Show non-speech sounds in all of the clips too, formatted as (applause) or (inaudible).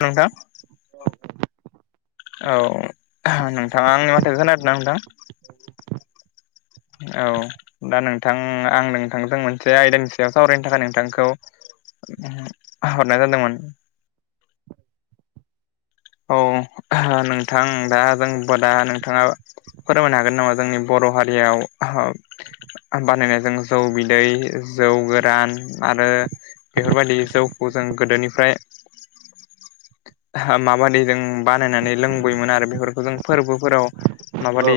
नोंथां औ (unintelligible) नोंथाङा आंनि माथोखो खोनादों ना नोंथां? औ दा नोंथां आं नोंथांजों मोनसे आयदानि सायाव सावरायनो थाखाय नोंथांखौ हरनाय जादोंमोन। औ (unintelligible) नोंथां दा जोंब दा नोंथाङा फोरमायनो हागोन नामा जोंनि बर' बर' हारियाव (unintelligible) बानायनायजों जौ बिदै जौ गोरान आरो बेफोरबायदि जौखौ जों गोदोनिफ्राय (unintelligible) माबायदि जों बानायनानै लोंबोयोमोन आरो बेफोरखौ जों फोरबोफोराव औ माबादि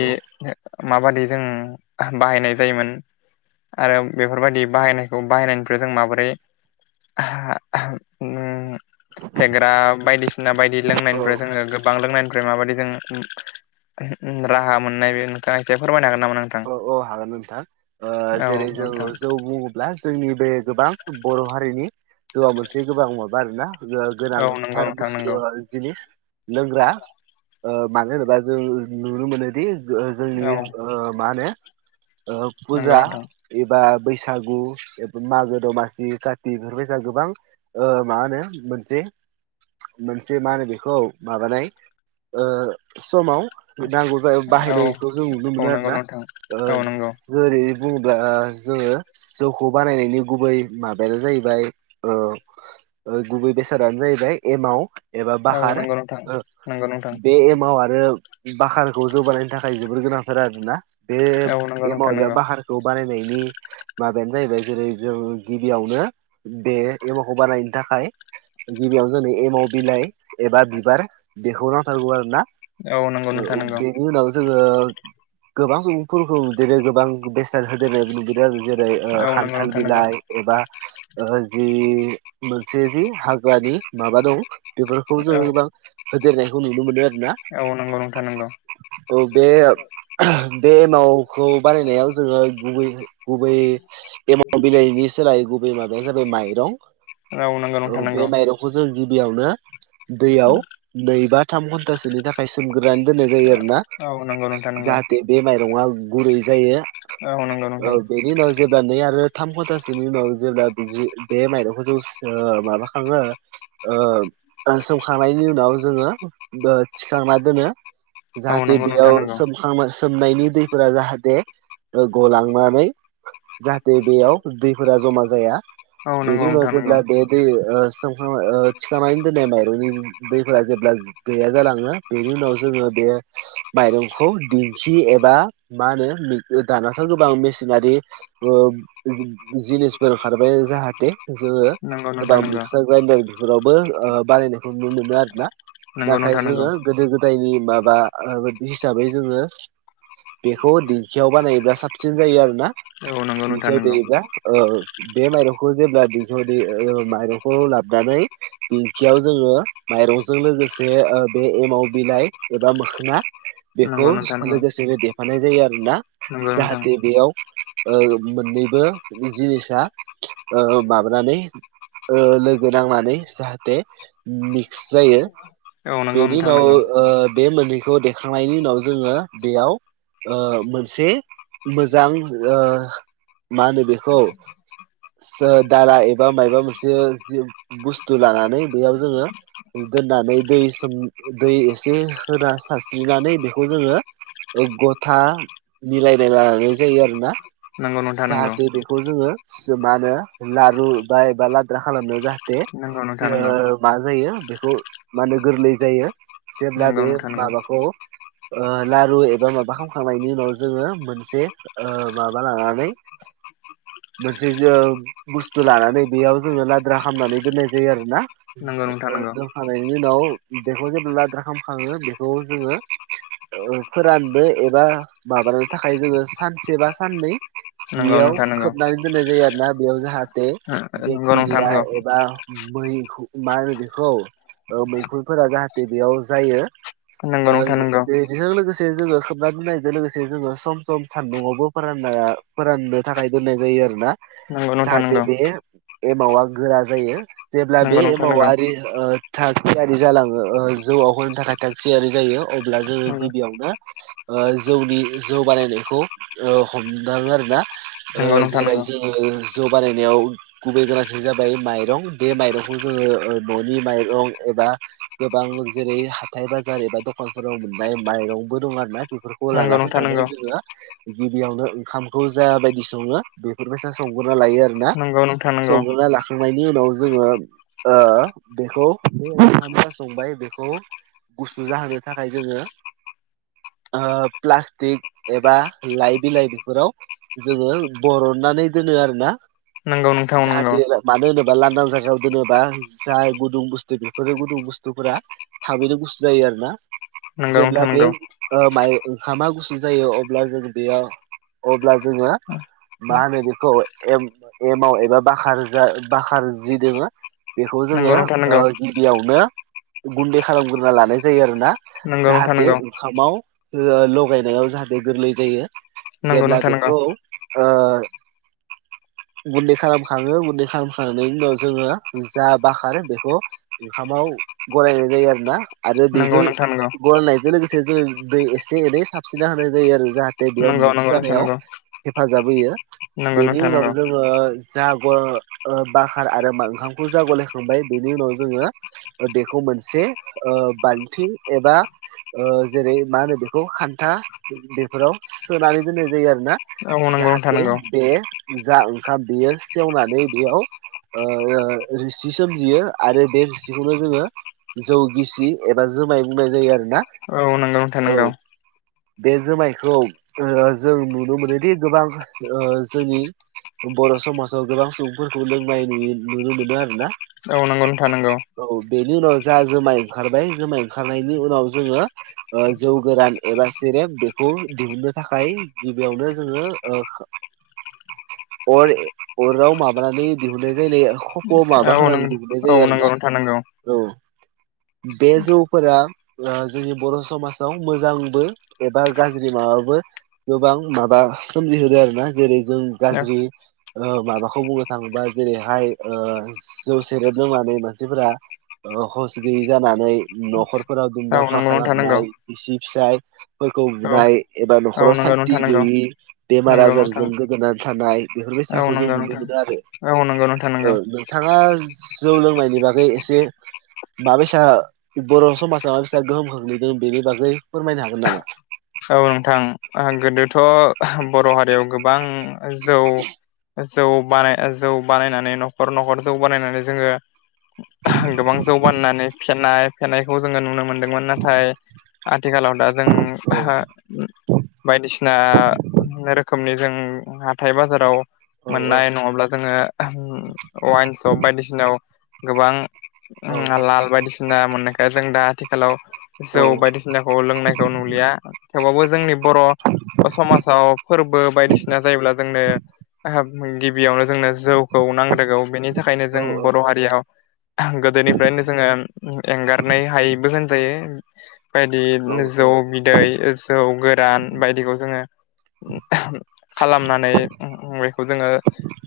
माबादि जों बाहायनाय जायोमोन? आरो बेफोरबायदि बाहायनायखौ बाहायनायनिफ्राय जों माबोरै (unintelligible) ओम फेग्रा बायदिसिना बायदि औ लोंनायनिफ्राय जोङो गोब बां लोंनायनिफ्राय माबायदि जों राहा मोननाय बे नोंथाङा एसे फोरमायनो हागोन नामा नोंथां? औ औ हागोन नोंथां ओ औ जेरै जोंङो नोंथां जौ बुङोब्ला जोंनि बे गोबां बर' हारिनि जौआ मोनसे गोबां माबा आरोना औ नंगौ गोनांथार नोंथां बुस्थु नंगौ जिनिस लोंग्रा ओ मानो होनोबा जों नुनो मोनोदि ओ जोंनि औ ओ मा होनो ओ नंगौ फुजा नोंथां एबा बैसागु मागो दमासि काति बेफोर बायसा गोबां ओ मा होनो मोनसे मोनसे मा होनो बेखौ माबानाय ओ समाव नांगौ जायो औ बाहायनायखौ जों नुनो औ मोनो आरो नंगौ ना नोंथां ओ औ नंगौ जोरै बुङोब्ला जोङो जौखौ बानायनायनि गुबै माबायानो जाहैबाय ओ ओ गुबै बेसादानो जाहैबाय एमाव एबा औ बाखार नंगौ नोंथां नंगौ नोंथां बे एमाव आरो बाखारखौ जौ बानायनायनि थाखाय जोबोर गोनांथार आरोना बे औ नंगौ नोंथां एमाव एबा नंगौ बाखारखौ बानाय नायनि माबायानो जाहैबाय जेरै जों गिबियावनो बे एमावखौ बानायनो थाखाय गिबियावनो जोंनो एमाव बिलाइ एबा बिबार बेखौ नांथारगौ आरो ना औ नंगौ ओ नोंथां औ नंगौ बेनि उनाव जोङो गोबां सुबुंफोरखौ बिदिनो गोबां बेसाद होदेरो नुुबोदों आरो जेनेबा जेरै औ नंगौ खान्थाल नोंथां नंगौ बिलाइ एबा ओ जि मोनसे जि हाग्रानि माबा दं बेफोरखौ औ जोङो गोबां होदेरनायखौ नुनो मोनो आरो ना औ नंगौ नोंथां नंगौ औ बे बे एमावखौ बानायनायाव जोङो गुबै गुबै एमाव बिलाइनि सायाव सोलाय गुबै माबायानो जाबाय माइं नंगौ औ नोंथां बे नंगौ माइरंखौ जोङो गिबियावनो दैयाव नै बा थाम घन्टासोनि थाखाय सो गोरानै दोननाय जायो आरोना औ नंगौ नोंथां नंगौ जाहाथे बे माइरङा गुरै जायो औ नंगौ ओ नोंथां बेनि उनाव जेब्ला नै आरो थाम घन्टासोनि उनाव जेब्ला बे माइरंखौ जौ ओ जों माबा खाङो ओ सोमखांनायनि उनाव जोङो थिखांना दोनो औ जाहाथे नंगौ नोंथां बेयाव नंगौ सोम सोमनायनि दैफोरा जाहाथे ओ गलांनानै जाहाथे बेयाव दैफोरा जमा जाया औ नंगौ बेनि उनाव नोंथां नंगौ जेब्ला बे दै ओ सोमखांबाय ओ थिखांनानै दोननाय माइरंनि दैफोरा जेब्ला गैया जालाङो बेनि उनाव जोङो बे खौ माइरंखौ दिंखि एबा मा होनो दानाथ' गोबां मेसिनारि ओ जिनिसफोर ओखारबाय जाहाथे जोङो नंगौ नोंथां गोबां नंगौ मिक्सार ग्राइडार बेफोरावबो बानायनायखौ नुनो मोनो आरो ना नंगौ नाथाय नोंथां नंगौ जोङो गोदो गोदायनि माबा ओ हिसाबै जोङो बेखौ दिंखियाव बानायोबा साबसिन जायो आरो ना औ नंगौ नोंथां दिंखियाव नंगौ देयोब्ला औ बे माइरंखौ जेब्ला दिंखियाव देयो ओ माइरंखौ लाबनानै दिंखियाव जोङो माइरंजों लोगोसे ओ बे एमाव बिलाइ एबा मोखोना बेखौ नंगौ नोंथां नंगौ लोगोसेनो देफानाय जायो आरोना नंगौ जाहाथे नोंथां बेयाव ओ मोननैबो जिनिसा ओ माबानानै ओ लोगो नांनानै जाहाथे मिक्स जायो औ बेनि उनाव ओ बे मोननैखौ देखांनायनि उनाव जोङो बेयाव ओ मोनसे मोजां ओ मा होनो बेखौ सो दाला एबा माइबा मोनसे जि बुस्थु लानानै बेआव जोङो दोननानै दै सोम दै एसे होना सारस्रिनानै बेखौ जोङो ओ गथा मिलायलायना लायनाय जायो आरो ना नंगौ नोंथां नंगौ जाहाथे बेखौ जोङो सो मा होनो लारु बा एबा लाद्रा खालामनो जाहाथे नंगौ नोंथां थे ओ नंगौ मा जायो बेखौ मा होनो गोरलै जायो जेब्ला नंगौ बे नोंथां नंगौ माबाखौ ओ लारु एबा माबा खामखांनायनि उनाव जोङो ओ मोनसे माबा लानानै नै मोनसे जों बुसथु लानानै बेयाव जोङो लाद्रा खालामामनानै दोननाय जायो आरोना ओ दोनखांनायनि उनाव बेखौ जेब्ला लाद्रा खालामखाङो बेखौ जोङो ओ फोराननो एबा माबानो थाखाय जोङो सानसे बा साननै नंगौ हियाव नोंथां नंगौ खोबनानै दोननाय जायो आरोना बेयाव जाहाथे नंगौ नोंथां बेक्टिरेआ नंगौ एबा मै मा होनो बेखौ ओ मैखुनफोरा जाहाथे बेआव जायो नंगौ ओ नोंथां नंगौ इदिजों लोगोसे से जोङो खोबना दोननायजों लोगोसे जोङो सम सम सानदुङावबो फोराननो फोराननो थाखाय दोननाय जायो आरो ना नंगौ नोंथां जाहाथे नंगौ बे एमावा गोरा जायो जेब्ला बे नंगौ नोंथां नंगौ एमावारि ओ थार थियारि जालाङो ओ जौआव होनो थाखाय थाग थियारि जायो अब्ला जोङो नंगौ गिबिआवनो जौनि जौ बानायनायखौ ओ हमदांओ आरो ना ओ नोंथां जेरै नंगौ जोङो जौ बानायनायाव गुबै गोनांथि जाबाय ओ माइरं बे माइरंखौ जोङो ओ न'नि माइरं एब बा गोबां जेरै हाथाय बाजार एबा दखानफोराव मोननाय माइरंबो दं आरो ना बेफोरखौ नंगौ लाना नोंथां फैनानै नंगौ जोङो गिबिआवनो ओंखामखौ जा बायदि सङो बेफोरबाय संगना लायो आरोोना नंगौ नंगौ नोंथां नंगौ संगोरना लाखांनायनि नि उनाव जोङो ओ बेखौ बे ओंख (unintelligible) संबाय बेखौ गुसु जाहोनो थाखाय जों आ प्लासटिक एबा लाइ बिलाइ फोराव जोङो बरननानै दोनो आरोना नंगौ नोंथां नंगौ जाहाथे मानो होनोब्ला बा लांदां जायगायाव दोनोबा जाय गुदुं बुसथु बेफोर गुदुं बुसथुफोरा थाबैनो गुसु जायो आरो आरोना नोंगौ जेब्ला नोंथां बे नोंगौ ओ माइ ओंखामा गुसु जायो अब्ला जों बेयाव अब्ला जोङो मा होनो बेखौ एम एमाव एबा बाखार जा बाखारजि दोङो बेखौ जोङो नंगौ नोंथां ओ नंगौ गिबियावनो गुनदै खालामग्रोना लानाय जायो आरो ना नंगौ नोंथां नंगौ नोंथां नंगौ नोंथां जाहाथे नंगौ ओंखामाव ओ लगायनायाव जाहाथे गोरलै जायो नंगौ जेब्ला नोंथां नंगौ बेखौ ओ (inaudible) गुनदै खालाम खाङो गुनदै खालामखांनायनि उनाव जोङो जा बाखारो बेखौ ओंखामाव गलायनाय जायो आरोना आरो नंगौ बेजों नोंथां नंगौ गलनायजों लोगोसे जों दै एसे एनै साबस्रिना होनाय जायो आरो जाहाथे थे बेयाव नंगौ मिक्स नंगौ नोंथां जानायाव नंगौ हेफाजाब होयो नंगौ बेनि नोंथां उनाव नंगौ जोङो जा ओ बाखार आरो उम ओंखामखौ जा ग'लायखांबाय बेनि उनाव जोङो ओ‌ बेखौ मोनसे ओ बालथिं एबा ओ जेरै ओ मा होनो बेखौ खानथा बेफोराव सोनानै दोननाय जायो आरो ना औ नंगौ नोंथां जाहाथे नंगौ बे जा ओंखाम बेयो सेवनानै बेयाव ओ रोसि सोमजियो आरो बे रोसिखौनो जोङो जौ गिसि एबा जुमाय बुंनाय जायो आरोना नोंगौ नोंथां औ नोंगौ बे जुमायखौ ओ जों नुनो मोनोदि गोबां ओ जोंनि बर' समाजाव गोबां सुबुंफोरखौ लोंनाय नु नुनो मोनो आरो ना। औ नंगौ नोंथां नंगौ। बेनि उनाव जा जुमाय ओंखारबाय जुमाय ओंखारनायनि उनाव जोङो ओ जौ गोरान एबा बेखौ दिहुननो थाखाय गिबियावनो जोङो ओ अर अराव माबानानै दिहुननाय जायो। माबा औ होनानै नंगौ दिहुननाय औ जायो आरोना नंगौ नोंथां नंगौ औ बे जौफोरा ओ जोंनि बर' समाजाव मोजांबो एबा गाज्रि मोन बाबो गोबां माबा सोमजि होदों आरोना जेरै जों गाज्रि माबाखौ बुंनो थाङोबा जै बेैहाय जौ सेरेबनो माने मानसिफोरा हस गैयि जानानै न'खर फोराव दुम औ दांफा नंगौ नोंथां नंगौ खालामनाय बिसि फिसायफोरखौ बुनाय एबा न'खराव न सान्थि थानांगौ। गैयि बेमार आजारजों गोदोनानै थानाय बेफोरबायदि साहाखौ जों नुनो मोनो आरो। नोंखौ नोंथां ओ नोंगौ। नोंथाङा जौ लोंनायनि बागै एसे माबेसा बर' समाजा माबेसा गोहोम खोख्लैदों बेनि बागै फोरमायनो हागोन नामा? औ नोंथां गोदोथ' बर' हारियाव गोबां जौ जौ बानाय जौ बानायनानै न'खर न'खर जौ बानायनानै जोङो गोबां जौ बाननानै फेनाय फेनायखौ जोङो नुनो मो नों नाथाय आथिखालाव दा औ जों सिना रोखोमनि जों हाथथाय बाजाराव औ मोननाय नङाब्ला जोङो वाइन सप बायदिसिनाव गोबां औ लाल बायदिसिना मोननायखौ जों दा आथिखालाव जौ औ बायदिसिनाखौ लोंनायखौ नुलिया थेवबाबो जोंनि बर' समाजाव फोरबो बायदिसिना जायोब्ला जोंनो गि गिबियावनो जोंनो जौखौ नांग्रोगौ बेनि थाखायनो औ जों बर' हारियाव गोदोनिफ्रायनो जोङो एंगारनाय हायैबो होनजायो। बायदि औ जौ बिदै जौ गोरान बायदिखौ जोङो खालामनानै बेखौ जोङो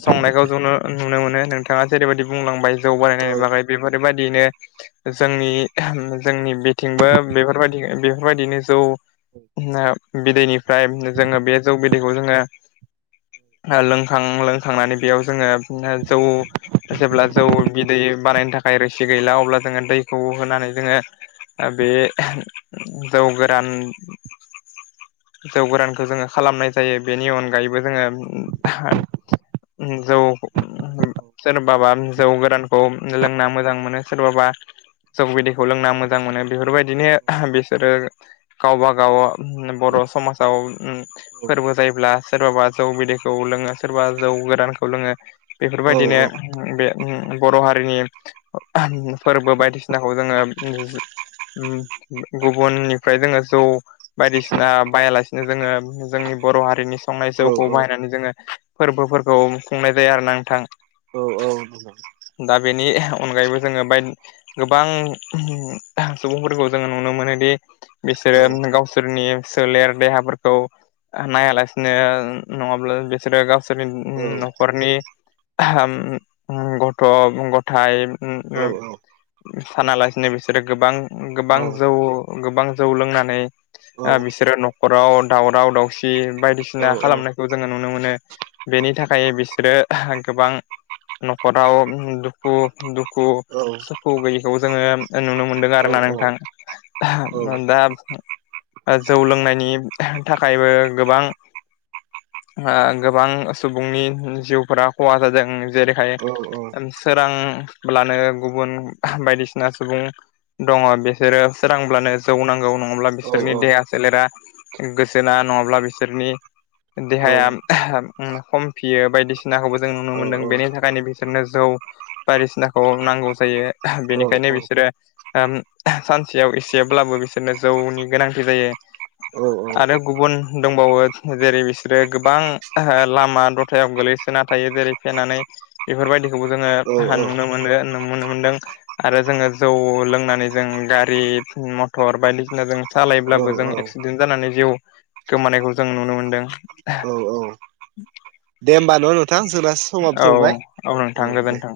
संनायखौ नुनो मोनो। नोंथाङा जेरैबायदि बुंलांबाय जौ औ बारायनायनि बागै बेफोरबायदियैनो जोंनि जोंनि बिथिंबो बेफोरबायदि बेफोरबायदिनो जौ बिदैनिफ्राय जोङो बे जौ बिदैखौ जोङो लोंखां लोंखांनानै बेयाव जोङो जौ जेब्ला जौ बिदै बानायनो थाखाय रोसि गैला अब्ला जोङो दैखौ होनानै जोङो बे जौ गोरान जौ गोरानखौ जोङो खालामनाय जायो बेनि अनगायैबो जोङो जौ सोरबाबा जौ गोरान खौ लोंना मोजां मोनो सोरबाबा जौ बिदैखौ लोंना मोजां मोनो। बेफोरबायदिनो बिसोरो गावबागाव बर' समाजाव फोरबो जायोब्ला सोरबाबा जौ बिदैखौ लोङो सोरबा जौ गोदानखौ लोङो औ नंगौ औ बेफोरबायदिनो बे बर' हारिनि फोरबो बायदिसिनाखौ जोङो गुबुननिफ्राय जोङो जौ बायदिसिना बाहायालासिनो जोङो जोंनि बर' हारिनि संनाय औ जौखौ बाहायनानै जोङो फोरबोफोरखौ खुंनाय जाया आरोना नोंथां। औ औ औ दा बेनि अनगायैबो जोङो बाय गोबां सुबुंफोरखौ जोङो नुनो मोनोदि बिसोरो गाव नि सोलेर देहाफोरखौ नायालासिनो नङाब्ला बिसोरो गाव न'खरनि उम गथ' गथाया उम उम सानालासिनो बिसोरो गोबां गोबां जौ गोबां जौ लोंनानै ओ बिसोरो न'खराव दावराव दावसि बायदिसिना खालामनायखौ जोङो नुनो मोनो। बेनि थाखाय बिसोरो गोबां न'खराव दुखु दुखु सुखु गैयैखौबो जोङो नुनो मोनदों औ आरोना। नोंथां। दा जौ लोंनायनि थाखायबो गोबां हा गोबां सुबुंनि जिउफोरा खहा जादों जेरैखाय औ सोरांब्लानो गुबुन बायदिसिना सुबुं दङ बिसोरो सोरांब्लानो जौ नांगौ नङाब्ला बि औ सोरनि देहा सोलेरा गोजोना नङाब्ला बिसोरनि देहाया खमफियो बायदिसिनाखौबो जों नुनो मोनदों बेनि थाखायनो बिसोरनो जौ बायदिसिनाखौ नांगौ जायो बेनिखायनो बिसोरो सानसेयाव ए से जेब्लाबो बिसोरनो जौनि गोनांथि जायो। आरो गुबुन दंबावो जेरै बिसोरो गोबां लामा दथायाव गोलैसो ना थायो जेरै फेनानै बेफोरबायदिखौबो जोङो हा नुनो मोनो नुनो मोनदों आरो जो ङो जौ लोंनानै जों गारि मथर बायदिसिना जों सालायोब्लाबो जों एक्सिडेन्ट जानानै जिउ गोमानायखौ जों नुनो मोनदों। औ दे होमबा न' नोंथां जोंना समाबो जौबाय थां लोगो नोंथां